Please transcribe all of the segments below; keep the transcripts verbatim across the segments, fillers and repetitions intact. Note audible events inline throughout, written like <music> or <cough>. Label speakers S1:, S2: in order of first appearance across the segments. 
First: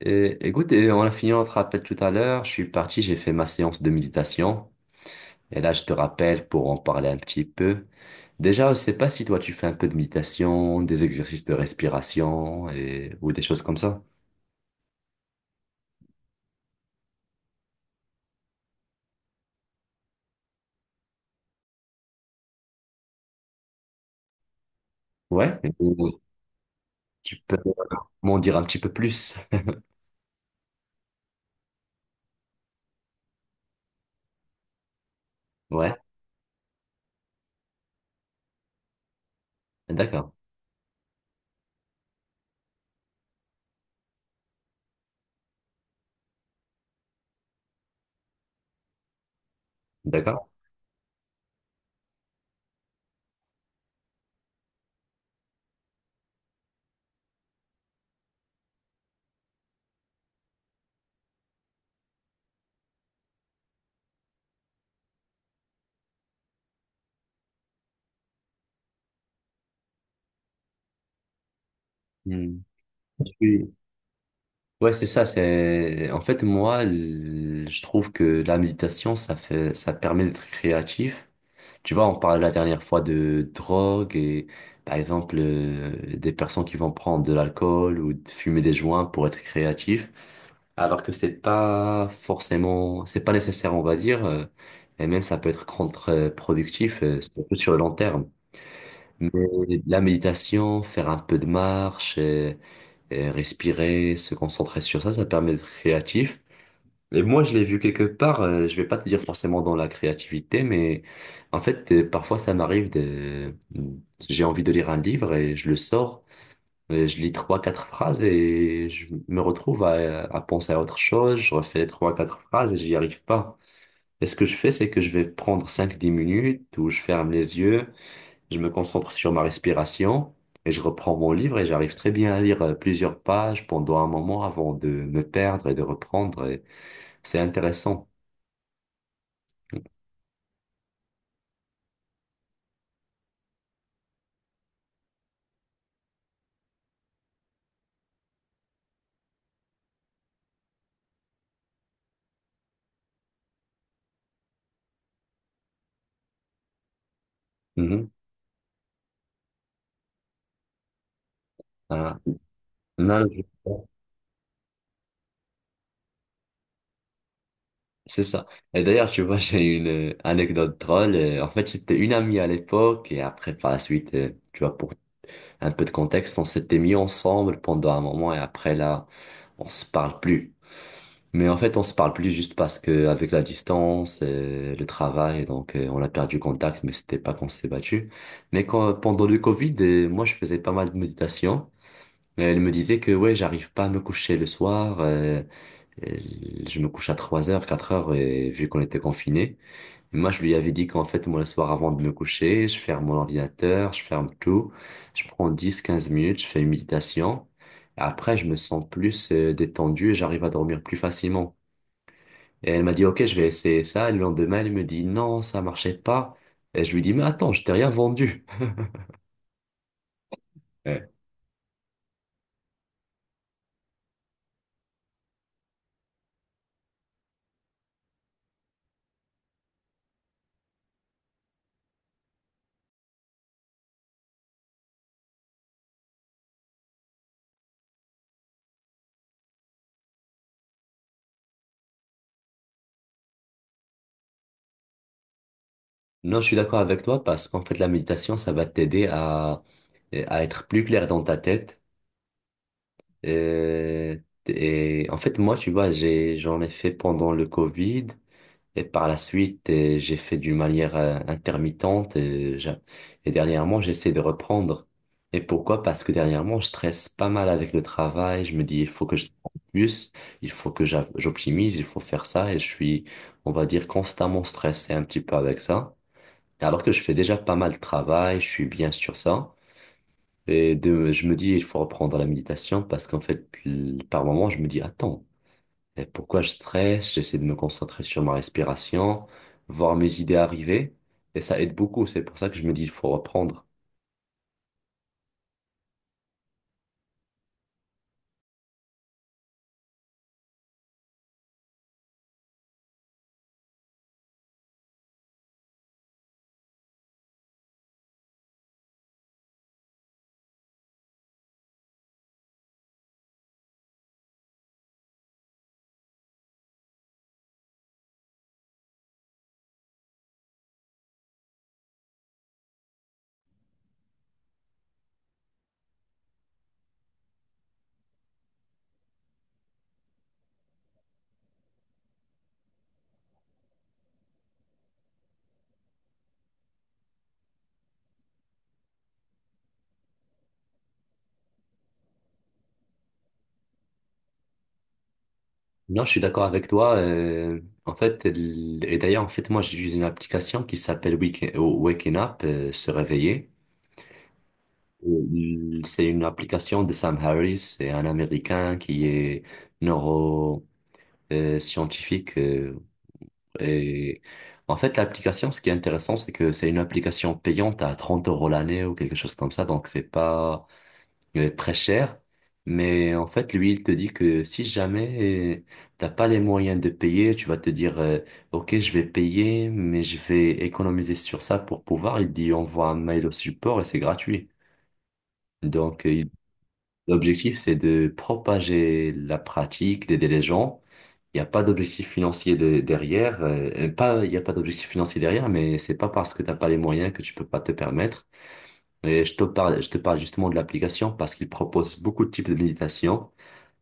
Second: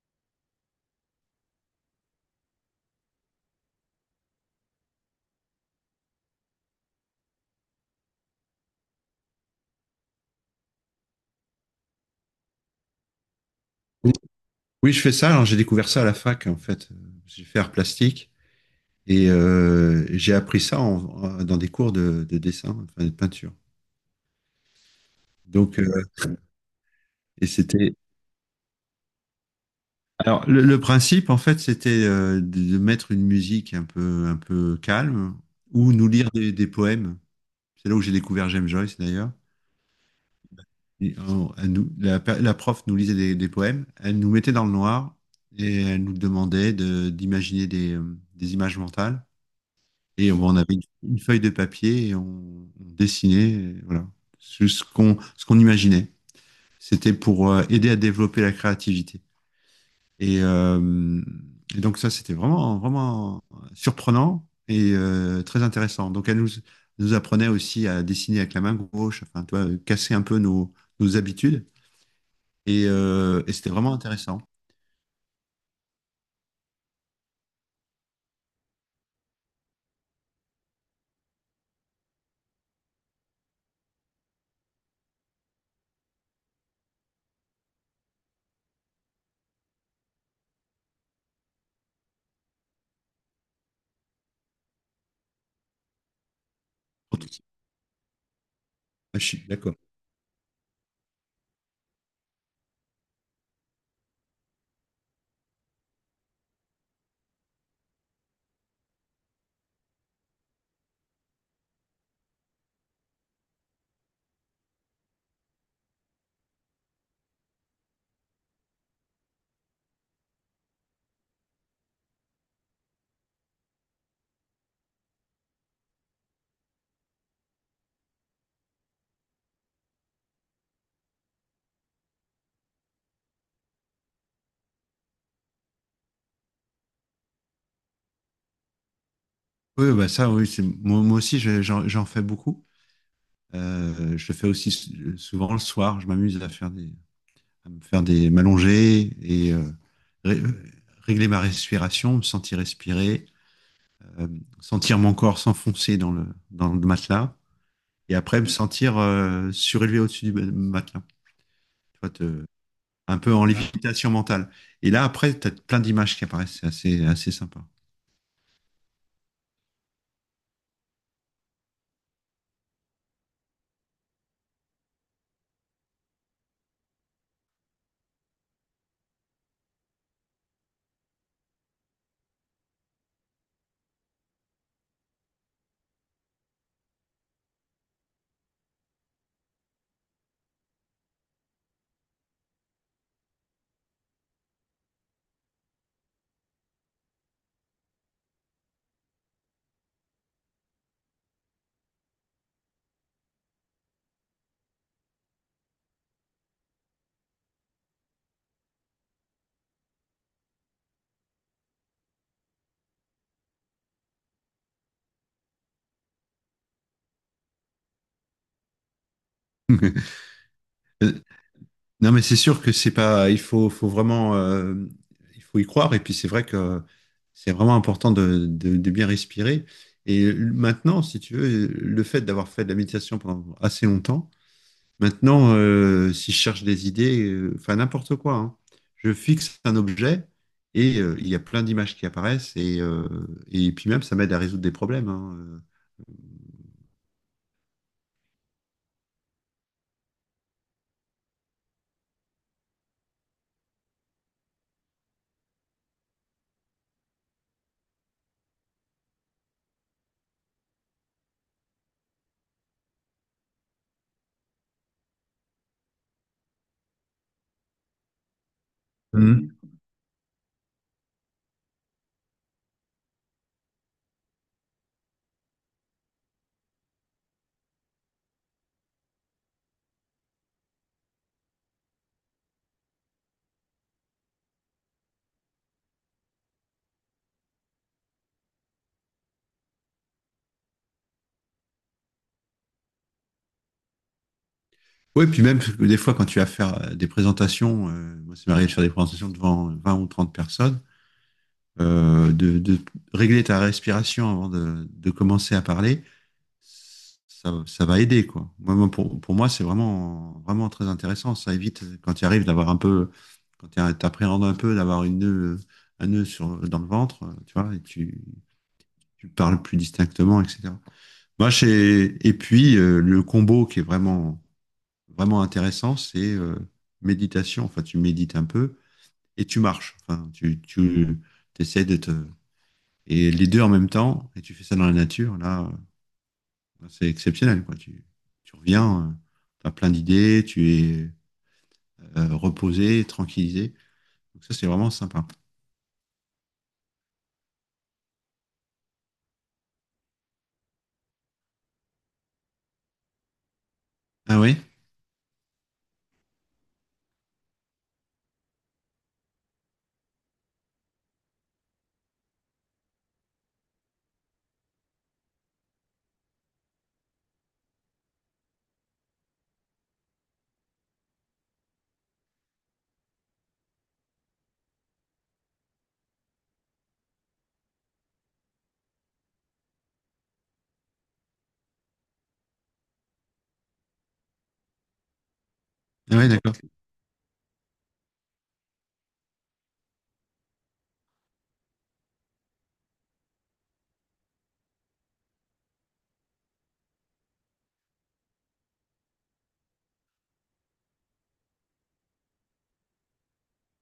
S1: Et, écoute, et on a fini notre rappel tout à l'heure. Je suis parti, j'ai fait ma séance de méditation. Et là, je te rappelle pour en parler un petit peu. Déjà, je sais pas si toi, tu fais un peu de méditation, des exercices de respiration et, ou des choses comme ça.
S2: Oui, oui, je fais ça. Alors, j'ai découvert ça à la fac, en fait. J'ai fait art plastique et euh, j'ai appris ça en- en- dans des cours de, de dessin, enfin de peinture.
S1: Ouais.
S2: Donc, euh,
S1: Ou Tu
S2: et
S1: peux
S2: c'était.
S1: m'en dire un petit peu plus. <laughs>
S2: Alors, le, le principe, en fait, c'était euh, de, de mettre une musique un peu, un peu calme ou
S1: Ouais,
S2: nous lire des, des poèmes. C'est là où j'ai découvert James Joyce, d'ailleurs.
S1: d'accord,
S2: Et, euh, elle nous- la, per- la prof nous lisait des, des poèmes. Elle nous mettait dans le noir et elle nous demandait de- d'imaginer des, euh, des images mentales. Et
S1: d'accord.
S2: on, avait une feuille de papier et on, on dessinait, et voilà, ce ce qu'on ce qu'on imaginait. C'était pour euh, aider à développer la créativité. Et, euh, et donc ça, c'était vraiment vraiment surprenant et euh, très intéressant. Donc elle nous nous apprenait aussi à dessiner avec la main gauche, enfin, tu vois, casser un peu nos nos habitudes.
S1: Hmm.
S2: Et, euh,
S1: Je
S2: et c'était vraiment intéressant.
S1: Ouais, c'est ça, c'est en fait moi, l- je trouve que la méditation ça fait ça permet d'être créatif. Tu vois, on parlait la dernière fois de drogue et par exemple, euh, des personnes qui vont prendre de l'alcool ou de fumer des joints pour être créatifs, alors que c'est pas forcément, c'est pas nécessaire, on va dire, euh, et même ça peut être contre-productif, euh, surtout sur le long terme.
S2: Ah, je
S1: Mais
S2: suis d'accord.
S1: la méditation, faire un peu de marche, et, et respirer, se concentrer sur ça, ça permet d'être créatif. Et moi, je l'ai vu quelque part, euh, je vais pas te dire forcément dans la créativité, mais en fait, euh, parfois, ça m'arrive de. J'ai envie de lire un livre et je le sors, et je lis trois, quatre phrases et je me retrouve à, à penser à autre chose, je refais trois, quatre phrases et j'y arrive pas. Et ce que je fais, c'est que je vais prendre cinq dix minutes où je ferme les yeux, je me concentre sur ma respiration et je reprends mon livre et j'arrive très bien à lire euh, plusieurs pages pendant un moment avant de me perdre et de reprendre. Et c'est intéressant.
S2: Oui, bah ça, oui, c'est- moi, moi aussi, je- j'en j'en fais beaucoup. Euh, je fais aussi souvent le soir, je m'amuse à faire des, à me faire des m'allonger et euh, ré- régler ma respiration, me sentir respirer, euh, sentir mon corps s'enfoncer dans le, dans le matelas
S1: Mhm.
S2: et après me sentir euh, surélevé au-dessus du ma- matelas. Tu vois,
S1: Ah.
S2: te- un
S1: Non, non,
S2: peu
S1: je sais
S2: en
S1: pas.
S2: lévitation mentale. Et là, après, tu as plein d'images qui apparaissent. C'est assez, assez sympa.
S1: C'est ça. Et d'ailleurs, tu vois, <laughs> j'ai une euh, anecdote drôle. Euh, En fait, c'était une amie à l'époque et après, par la suite, euh, tu vois, pour un peu de contexte, on s'était mis ensemble pendant un moment et après, là, on se parle plus. Mais en fait, on se parle plus juste parce que avec la distance, euh, le travail, donc euh, on a perdu contact, mais c'était pas qu'on s'est battu. Mais quand, pendant le Covid, euh, moi, je faisais pas mal de méditation. Et elle me disait que ouais, j'arrive pas à me coucher le soir. euh, Et Je me couche à trois heures, quatre heures, et vu qu'on était confinés, moi je lui avais dit qu'en fait, moi le soir avant de me coucher, je ferme mon ordinateur, je ferme tout, je prends dix quinze minutes, je fais une méditation, et après je me sens plus euh, détendu et j'arrive à dormir plus facilement. Et elle m'a dit, OK, je vais essayer ça, et le lendemain elle me dit, non, ça marchait pas. Et je lui dis, mais attends, je t'ai rien vendu. Ouais.
S2: <laughs> Non, mais c'est sûr que c'est pas. Il faut, faut vraiment, euh, il faut y croire. Et puis c'est vrai que c'est vraiment important de, de- de bien respirer. Et maintenant, si tu veux, le fait d'avoir fait de la méditation pendant assez longtemps, maintenant, euh, si je cherche des idées, euh, enfin n'importe quoi, hein, je fixe un objet et euh, il y a plein d'images qui apparaissent. Et, euh, et puis même, ça m'aide à résoudre des problèmes, hein. Euh,
S1: Non, je suis d'accord avec toi parce qu'en fait, la méditation, ça va t'aider à, à être plus clair dans ta tête. Euh, et en fait, moi, tu vois, j'ai, j'en ai fait pendant le Covid et par la suite, euh, j'ai fait d'une manière euh, intermittente et, j'a- et dernièrement, j'essaie de reprendre. Et pourquoi? Parce que dernièrement, je stresse pas mal avec le travail. Je me dis, il faut que je
S2: Mhm.
S1: travaille plus, il faut que j'a- j'optimise, il faut faire ça et je suis, on va dire, constamment stressé un petit peu avec ça. Alors que je fais déjà pas mal de travail, je suis bien sur ça. Et de, je me dis, il faut reprendre la méditation parce qu'en fait, l- par moment, je me dis, attends, euh, pourquoi je stresse? J'essaie de me concentrer sur ma respiration, voir mes idées arriver. Et ça aide beaucoup. C'est pour ça que je me dis, il faut reprendre.
S2: Oui, puis même, des fois, quand tu vas faire des présentations, euh, moi, c'est m'arrive de faire des présentations devant vingt ou trente personnes. euh, de, de, Régler ta respiration avant de, de commencer à parler, ça, ça, va aider, quoi. Moi, pour, pour moi, c'est vraiment, vraiment très intéressant. Ça évite, quand tu arrives d'avoir un peu, quand tu appréhendes un peu d'avoir une nœud, un nœud sur, dans le ventre, tu vois, et tu, tu parles plus distinctement, et cetera. Moi, j'ai, et puis, euh, le combo qui est vraiment, vraiment intéressant, c'est euh, méditation. Enfin, tu médites un peu et tu marches. Enfin, tu, tu essaies de te et les deux en même temps, et tu fais ça dans la nature, là, euh, c'est exceptionnel, quoi. Tu, tu reviens, euh, tu as plein d'idées, tu es euh, reposé, tranquillisé. Donc ça, c'est vraiment sympa.
S1: Non, je suis d'accord avec toi. euh, en fait, l- et d'ailleurs, en fait, moi, j'utilise une application qui s'appelle Wake, Waking Up, euh, se réveiller.
S2: Ah oui?
S1: Euh, C'est une application de Sam Harris, c'est un Américain qui est neuroscientifique. Et en fait, l'application, ce qui est intéressant, c'est que c'est une application payante à trente euros l'année ou quelque chose comme ça. Donc, c'est pas euh, très cher. Mais en fait, lui, il te dit que si jamais euh, t'as pas les moyens de payer, tu vas te dire, euh, OK, je vais payer, mais je vais économiser sur ça pour pouvoir. Il dit, envoie un mail au support et c'est gratuit. Donc,
S2: Ah
S1: euh,
S2: ouais, d'accord.
S1: l'objectif, c'est de propager la pratique, d'aider les gens. Il n'y a pas d'objectif financier de- derrière. Euh, pas, il n'y a pas d'objectif financier derrière, mais c'est pas parce que tu n'as pas les moyens que tu peux pas te permettre. Et je te parle, je te parle justement de l'application parce qu'il propose beaucoup de types de méditation.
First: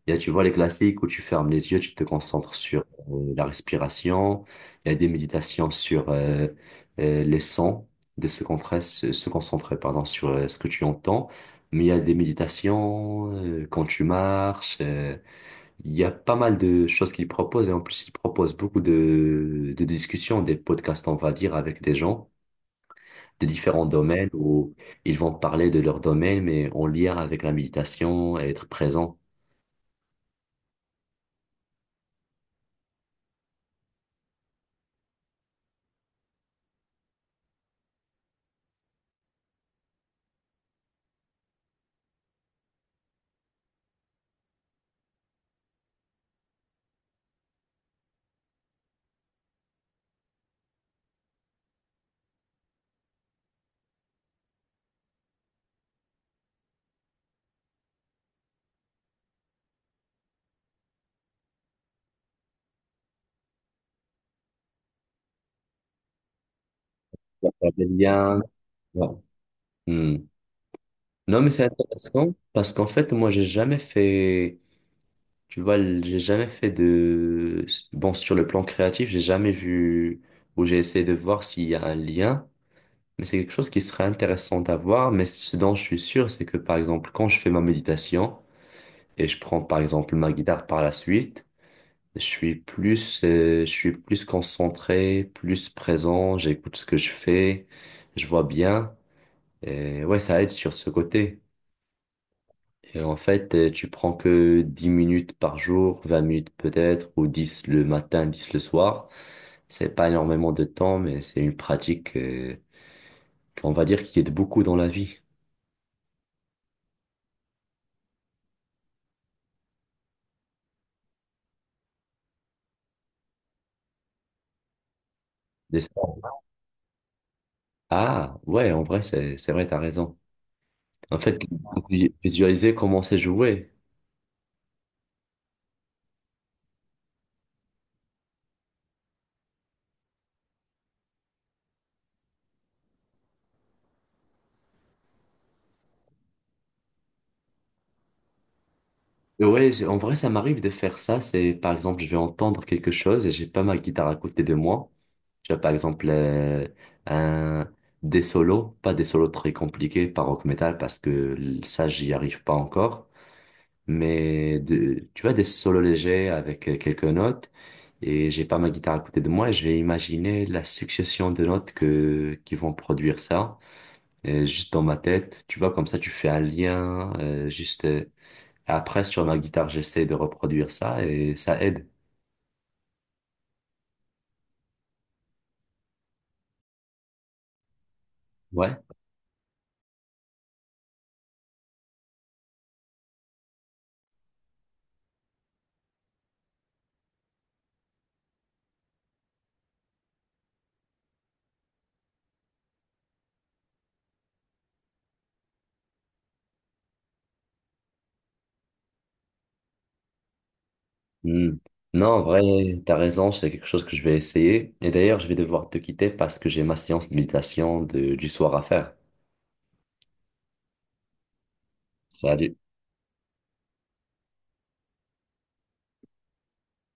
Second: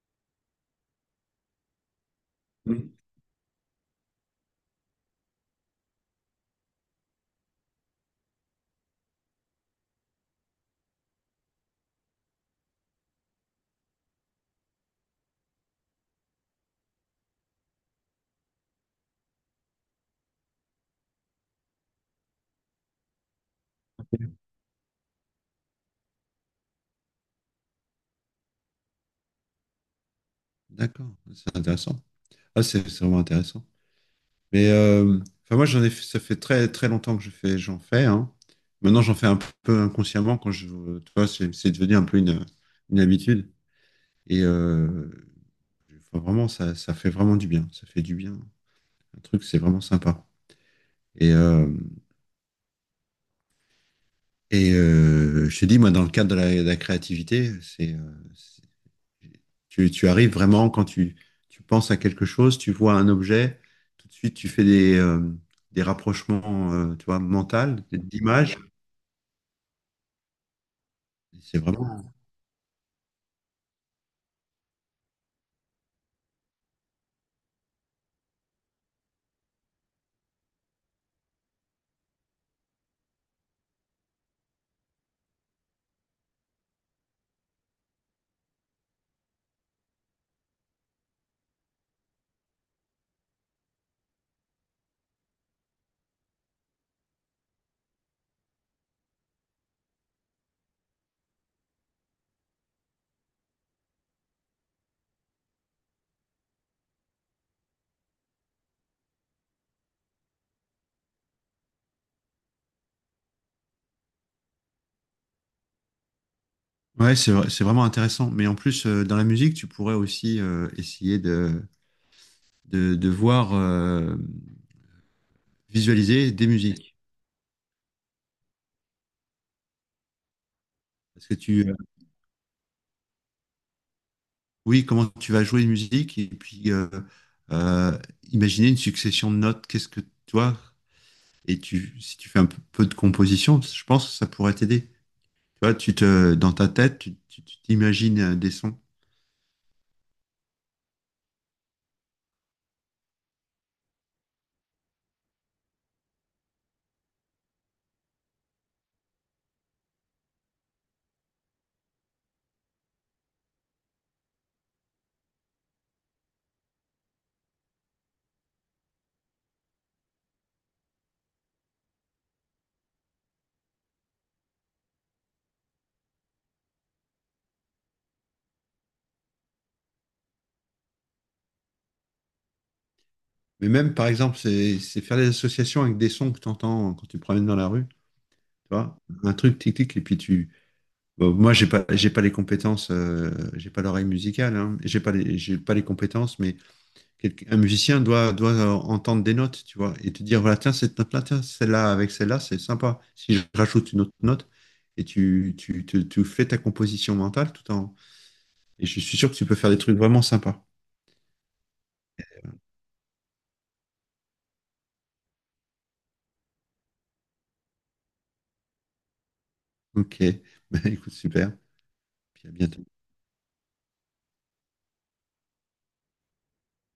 S1: Il y a, tu vois, les classiques où tu fermes les yeux, tu te concentres sur euh, la respiration. Il y a des méditations sur euh, euh, les sons, de se concentrer, se se concentrer, pardon, sur euh, ce que tu entends. Mais il y a des méditations euh, quand tu marches. euh, il y a pas mal de choses qu'ils proposent. Et en plus, ils proposent beaucoup de, de discussions, des podcasts, on va dire, avec des gens de différents domaines où ils vont parler de leur domaine, mais en lien avec la méditation et être présent.
S2: D'accord. C'est intéressant. Ah, c'est c'est vraiment intéressant. Mais euh, enfin, moi, j'en ai, fait- ça fait très, très longtemps que je fais, j'en fais, hein. Maintenant, j'en fais un peu inconsciemment quand je, tu vois, c'est c'est devenu un peu une, une, habitude. Et euh, enfin, vraiment, ça, ça fait vraiment du bien. Ça fait du bien. Un truc, c'est vraiment sympa. Et, euh, et euh, je te dis, moi, dans le cadre de la, de la créativité, c'est, euh, c'est- tu, tu arrives vraiment quand tu, tu penses à quelque chose, tu vois un objet, tout de suite, tu fais des, euh, des rapprochements, euh, tu vois,
S1: Il y a pas de
S2: mentales,
S1: lien.
S2: d'images.
S1: Voilà. Hmm. Non, mais
S2: C'est
S1: c'est
S2: vraiment,
S1: intéressant parce qu'en fait, moi, j'ai jamais fait, tu vois, l- j'ai jamais fait de, bon, sur le plan créatif, j'ai jamais vu ou j'ai essayé de voir s'il y a un lien, mais c'est quelque chose qui serait intéressant à voir. Mais ce dont je suis sûr, c'est que par exemple, quand je fais ma méditation et je prends par exemple ma guitare par la suite, je suis plus, euh, je suis plus concentré, plus présent, j'écoute ce que je fais, je vois bien, et ouais, ça aide sur ce côté. Et en fait, euh, tu prends que dix minutes par jour, vingt minutes peut-être, ou dix le matin, dix le soir. C'est pas énormément de temps, mais c'est une pratique, euh, qu'on va dire qui aide beaucoup dans la vie.
S2: ouais, c'est, vrai- c'est vraiment intéressant. Mais en plus, euh, dans la musique, tu pourrais aussi euh, essayer de, de, de voir, euh,
S1: N'est-ce pas?
S2: visualiser des musiques.
S1: Ah, ouais, en vrai, c'est, c'est vrai, t'as raison. En
S2: Parce que
S1: fait,
S2: tu,
S1: visualiser comment c'est joué.
S2: oui, comment tu vas jouer une musique et puis euh, euh, imaginer une succession de notes. Qu'est-ce que tu vois? Et tu, si tu fais un peu peu de composition, je pense que ça pourrait t'aider. Tu vois, tu te, dans ta tête, tu, tu- tu t'imagines euh, des sons.
S1: Ouais, c'est- en vrai, ça m'arrive de faire ça. C'est, par exemple, je vais entendre quelque chose et j'ai pas ma guitare à côté de moi. Tu vois, par exemple, euh, un, des solos, pas des solos très compliqués par rock metal parce que ça, j'y arrive pas encore. Mais de- tu vois, des solos légers avec euh, quelques notes et j'ai pas ma guitare à côté de moi et je vais imaginer la succession de notes que, qui vont produire ça. Et juste dans ma tête, tu vois, comme ça, tu fais un lien, euh, juste. euh, et après, sur ma guitare, j'essaie de reproduire ça et ça aide.
S2: Mais même, par exemple, c'est c'est faire des associations avec des sons que tu entends quand tu te promènes dans la rue. Tu
S1: Ouais.
S2: vois, un truc tic-tic, et puis tu. Bon, moi, j'ai pas, j'ai pas les compétences, euh, j'ai pas l'oreille musicale, hein, j'ai pas les, j'ai pas les compétences, mais quelqu'un- un musicien doit, doit euh, entendre des notes, tu vois, et te dire, voilà, tiens, cette note-là, tiens, celle-là, avec celle-là, c'est sympa. Si je rajoute une autre note, et tu, tu, tu, tu fais ta composition mentale tout en. Et je suis sûr que tu peux faire des trucs vraiment sympas.
S1: Hmm. Non, en vrai, t'as raison, c'est quelque chose que je vais essayer. Et d'ailleurs, je vais devoir te quitter parce que j'ai ma séance de méditation de- du soir à faire.
S2: Ok, <laughs> bah, écoute, super. Puis à
S1: Salut.
S2: bientôt.